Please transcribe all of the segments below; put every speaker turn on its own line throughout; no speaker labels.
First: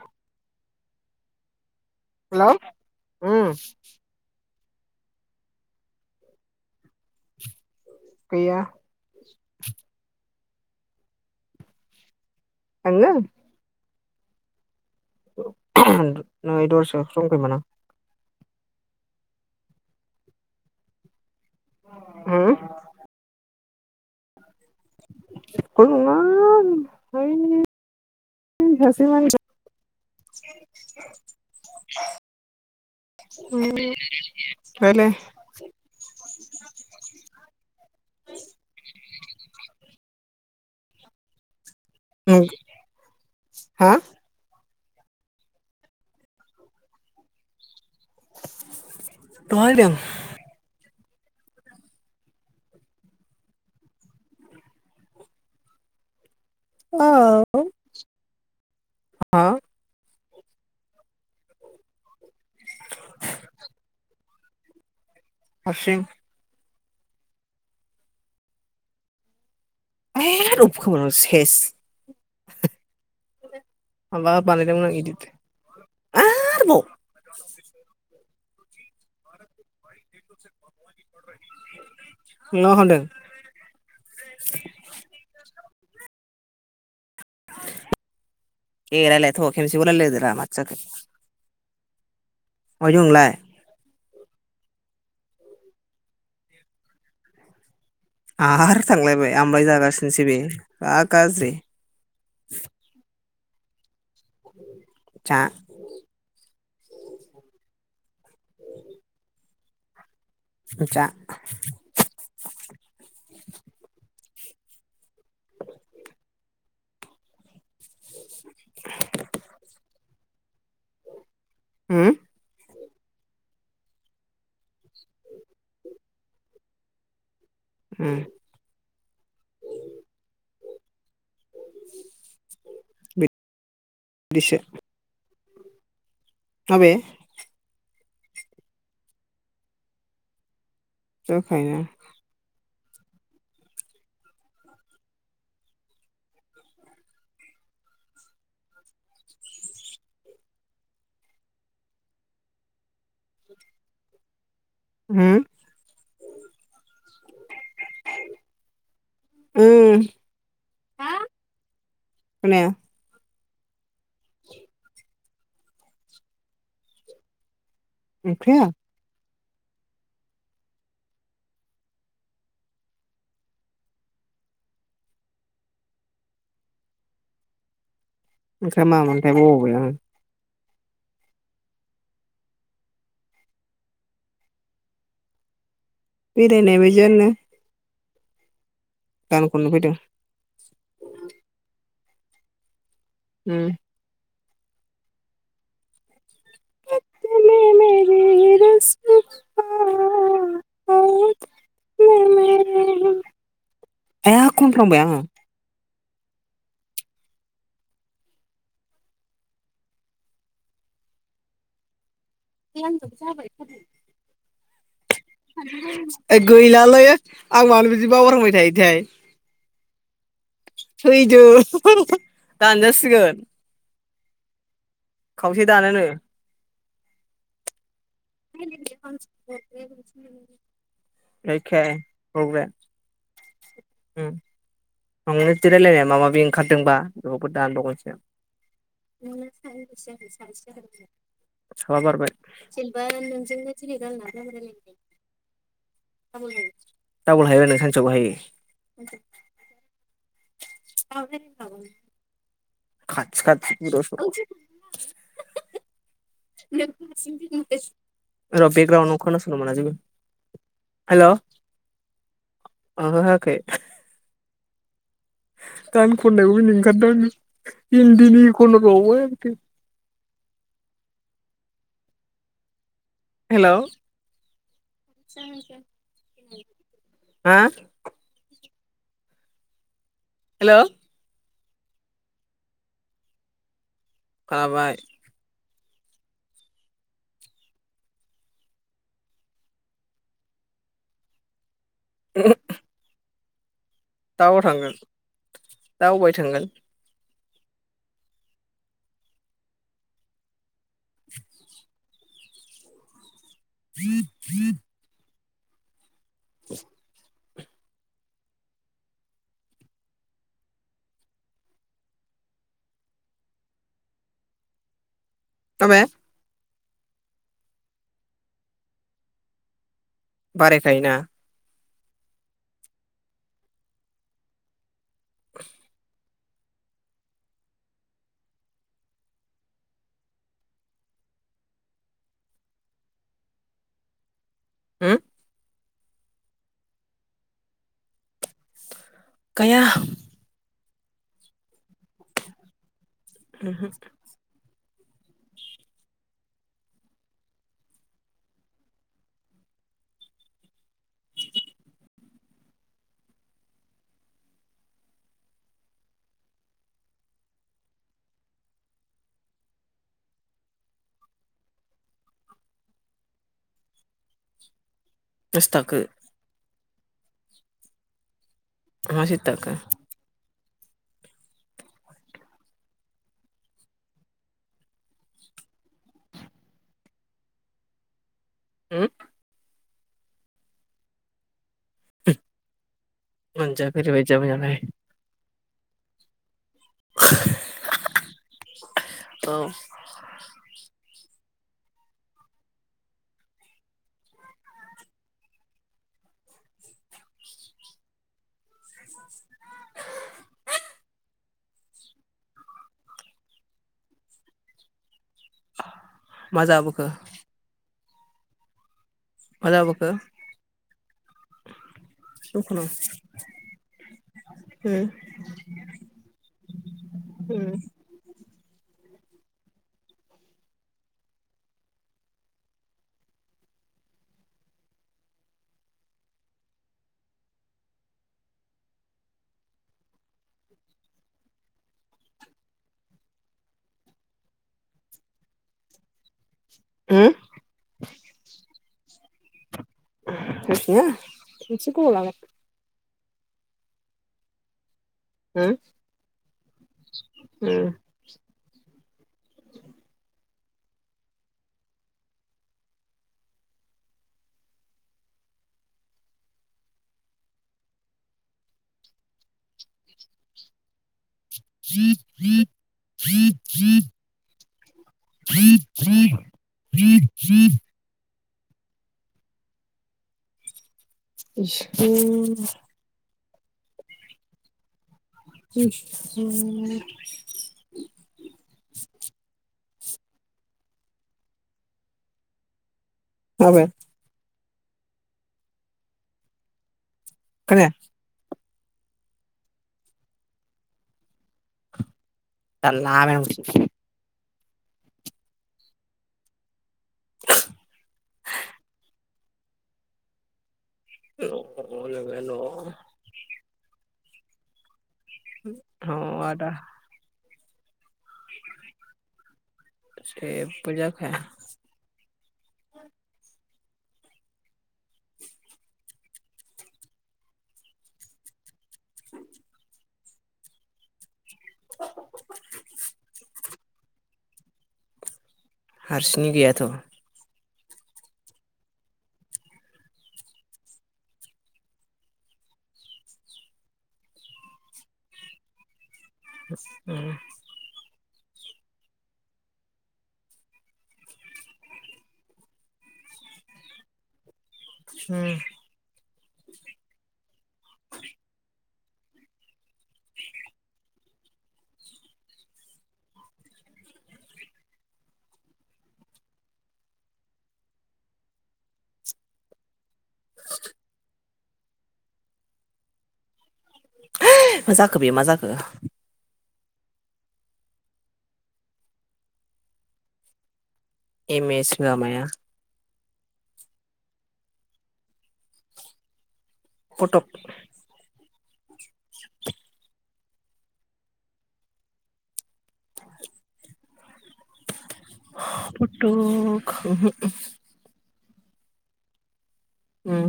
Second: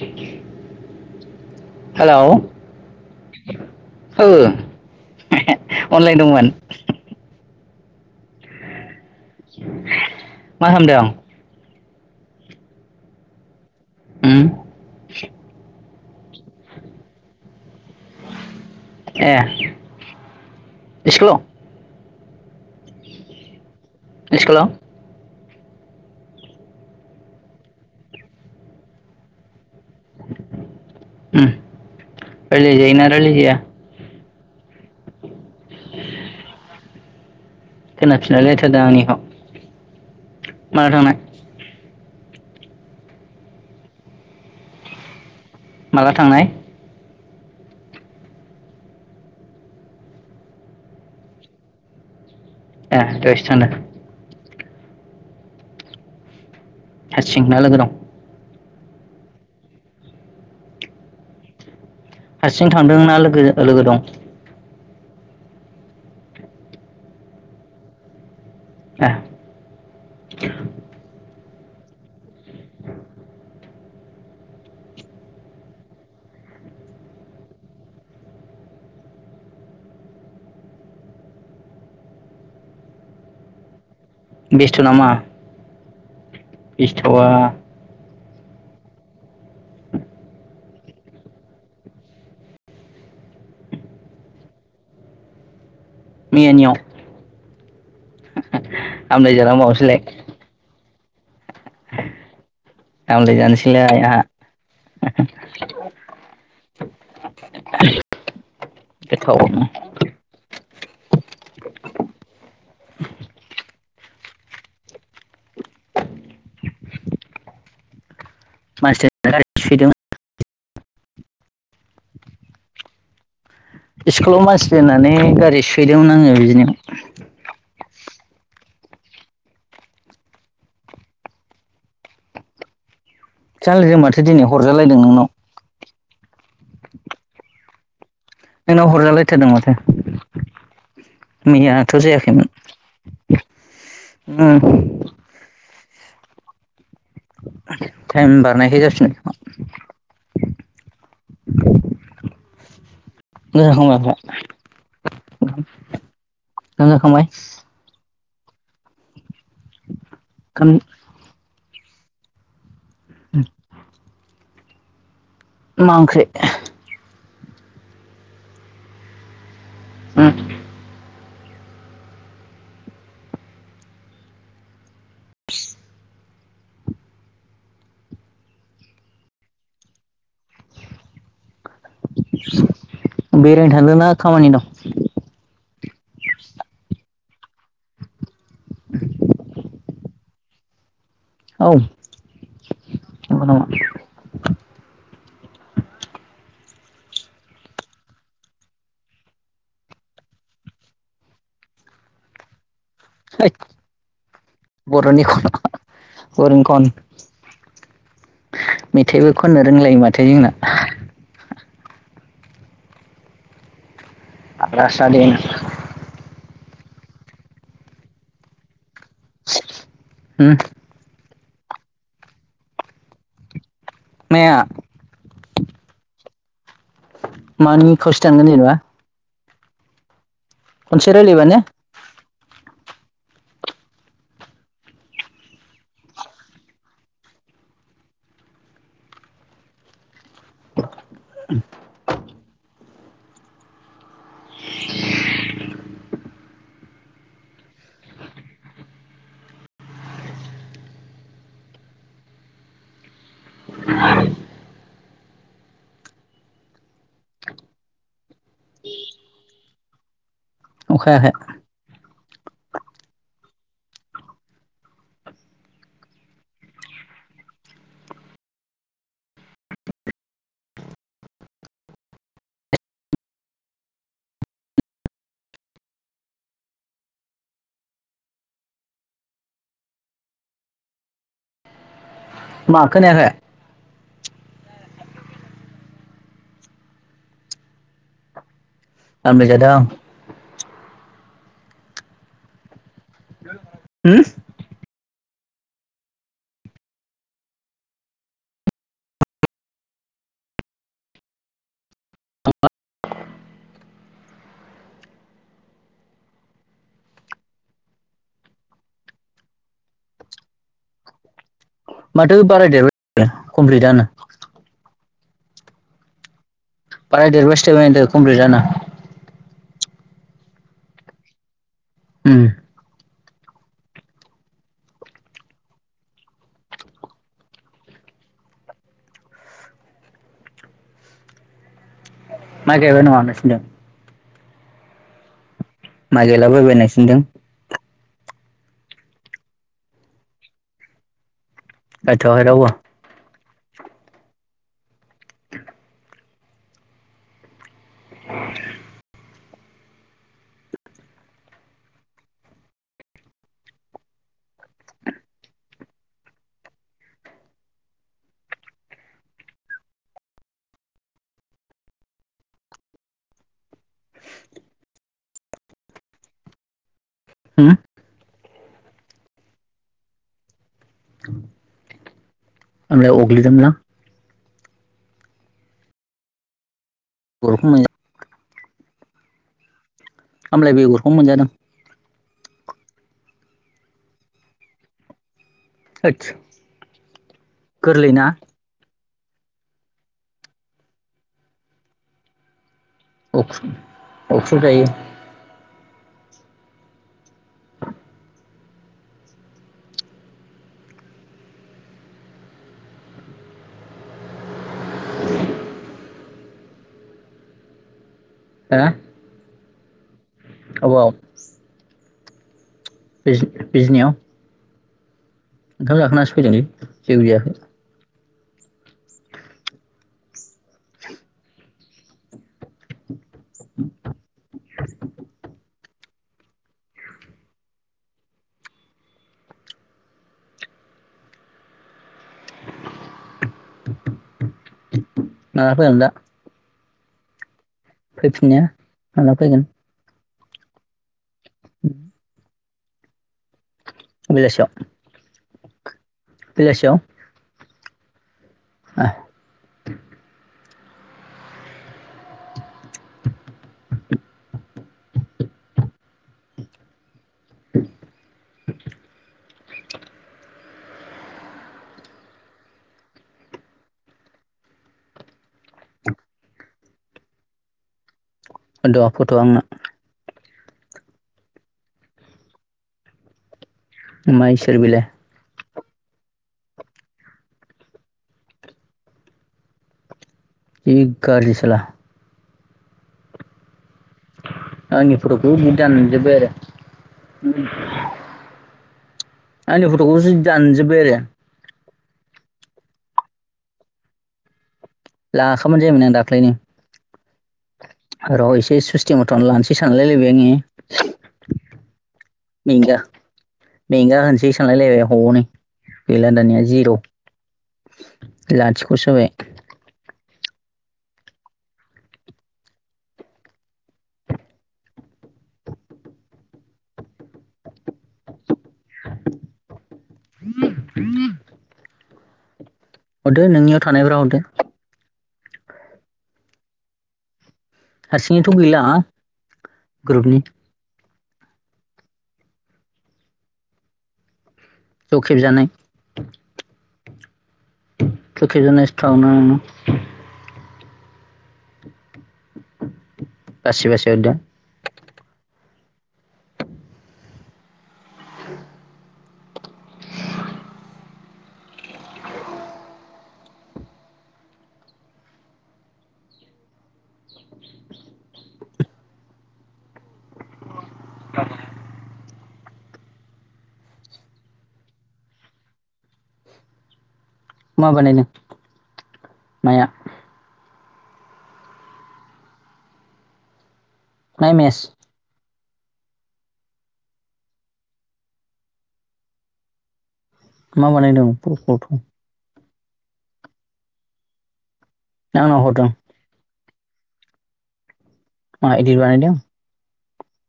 Thank you hello औ।
Hello um
online दंमोन।
गैया
[inaudible] मा खालामदों?
आंङो
उम हुसे
दु नै दसरायावसो दंफैयो मोन आं।
ए स्कुलाव?
ओ
इस्कुलाव?
स्कुल नङा बै नै सासे मानसि ज
उम रायलायजायोना रायलायजाया
[unintelligible] इयेस रायलाय से [unintelligible]
खोना फिनलाय लायथारदों आंनिखौ माहा थांनाय
औ हा
माला थांनाय?
दहाय दों
ए दहायसो थांदो? हारसिं ना लोगो दं?
आ आ
हारसिं थांदोंना लोगोजो लोगो दं?
हारसिं
ए
ए रखौबानो सेस [unintelligible] [unintelligible] माबा बानाय दोंमोन इदिट आरोबाव इसोर बायदि नोंनाव हनदों
बेस्ट' नामा? बेस थ'वा
ए रायलायथ' खेबसेल' रायलाय होदोरा माथो जाखो? महाय दं नोंलाय?
मैयानियाव।
आरो थांलायबाय आमलाय जागासिनोसो बे बा गाज्रि
[unintelligible] आमलाय जानोस सैलाय आहा।
जा उम
[unintelligible] गोथावनो
जा
[unintelligible]
[unintelligible]
[unintelligible]
होम
सस्कुलाव मानसि दोननानै गारि सोहैदोंमोन आङो बिदिनो।
ओम।
सालथैजों माथो दिनै
बिदिसो
हरजालायदों नोंनाव।
माबे?
नोंनाव हरजालायथारदों माथो।
जाखायोना
मैयाथ' जायाखैमोन। ओ। थायेम बारनायखाय जाफिनबाय खोमा। नों जाखांनाय
उम
ओमफ्राय नों जाखांनाय
उम। खोनाया।
[inaudible]
[inaudible]
मा ओंख्रि
ओख्रिया
उम [inaudible]
ओँख्रिया मामोनथाय बावबाय आं।
बेरायनो थांदों ना खामानि दं
बेरायनाय बादियानो। गान खननो फैदों।
औ नंगौ नामा
उम [inaudible] ए
[inaudible]
खनफ्लांबाय आङो
बरनि खन मेथाइबो खननो रोंलायो माथो जोंना।
आंबो जाबायख [unintelligible]
[inaudible]
[inaudible] गैलालै आं मानो बिदि बावगारबाय थायोथाय।
हुम।
[unintelligible]
माया
खावसे दानोनो।
मानि खावसे दानगोन जेेनबा।
[inaudible] [inaudible]
रायलायबानो
उम [unintelligible] रायलायनाया माबा माबि ओंखारदोंबा बेवबो दानबगोनसो [unintelligible] [unintelligible]
अखा हायाखै
मानो हायाखै गान खननायावबो मिनिनो ओंखारदों आंङो इन्दिनि खनबावो आरोखि हेलौ हा हेलौ
मा खोनायाखै
आबाय
आं बेजाय दं
[unintelligible]
[unintelligible]
टावआव थांगोन दा अबाय थांगोन [unintelligible] [unintelligible]
माथो बारायदेरबाय कमप्लिटदानो
माबे
बारायदेरबायसो थाबाय दो कमप्लिटदानो
बारायखायोना
उम माइ गायबायन' नोंसिनिजों
उम
माइ गायलाबायबाय नोंसिनिजों
गाया
गायथ'आखै रावबो
उमहो
[unintelligible]
बेसे थांखो
होम
मा सितथाखो
[unintelligible] आमलाय अगलिदोंमोनलां बरफ फोंनाया
होम
आमलाय बेगरखौनो मोनजादों
[unintelligible] मोनजा फेरबाय जामायाफाय
ओदस गोरलैना
[unintelligible] औ
अख्रु अख्रुबजायो
मा जाबोखो
हो
मा जाबोखो
अबाव
दखानाव
बिजनि बिजनियाव
उम
ओंखाम जाखोनासो फैदोंलै जेबो जायाखै
उम
माला फैगोनदा
होम
फैफिननाया माला फैगोन
सासेया एसे गोबाव लागोन
बेलासेयाव
होम
बेलासेयाव
[unintelligible] [unintelligible]
द फटआ आंनो
इसोर
मा इसोर बिलाय
[inaudible]
जि ग्राजि सोला
खोनाबाय
आंनि फटखौबो नों दानजोब्बाय आरो
खोनाया
[unintelligible] आंनि फटखौसो दानजोब्बाय आरो
[inaudible]
लाखाबायलै आंना दाखलैनो र इसे सस्टिमाव लानोसै सानलायलायबाय आङो
औ
मेंगा
[unintelligible]
मेंगा होनसै सानलायलायबाय हनै गैला
न'
दानिया
आदा
जिर लाथिखसो जाबाय
जेबो जाखाया [unintelligible] [unintelligible]
हरदो नोंनियाव थानायफ्रा हरदो
हारसिंनि गैयाथ
हारसिङैथ गैला ग्रुपनि ज खेबजानाय
औ
[inaudible] बासि बासि हरदो
उम [unintelligible] [unintelligible] मा जाखो बे मा जाखो
न बानाय नो माया
एम एस माबाया
मा मेेज
खटक [inaudible]
मा बानायदों [unintelligible] आंनाव हरदों
फट' [unintelligible]
मा एदि बानायदों
उम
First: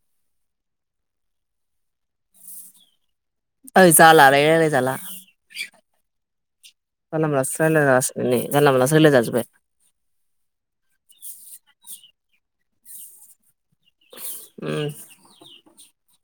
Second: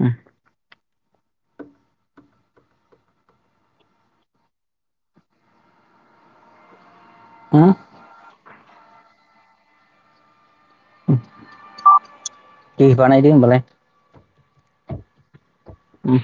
उम
ओइ जालादे रायलाय जाला। जानला मोनलायो रायलायनाय जासिगोन नै जानला मोनलासो रायलाय जाजोबाबाय
दे बानायदो होमबालाय
उम
उम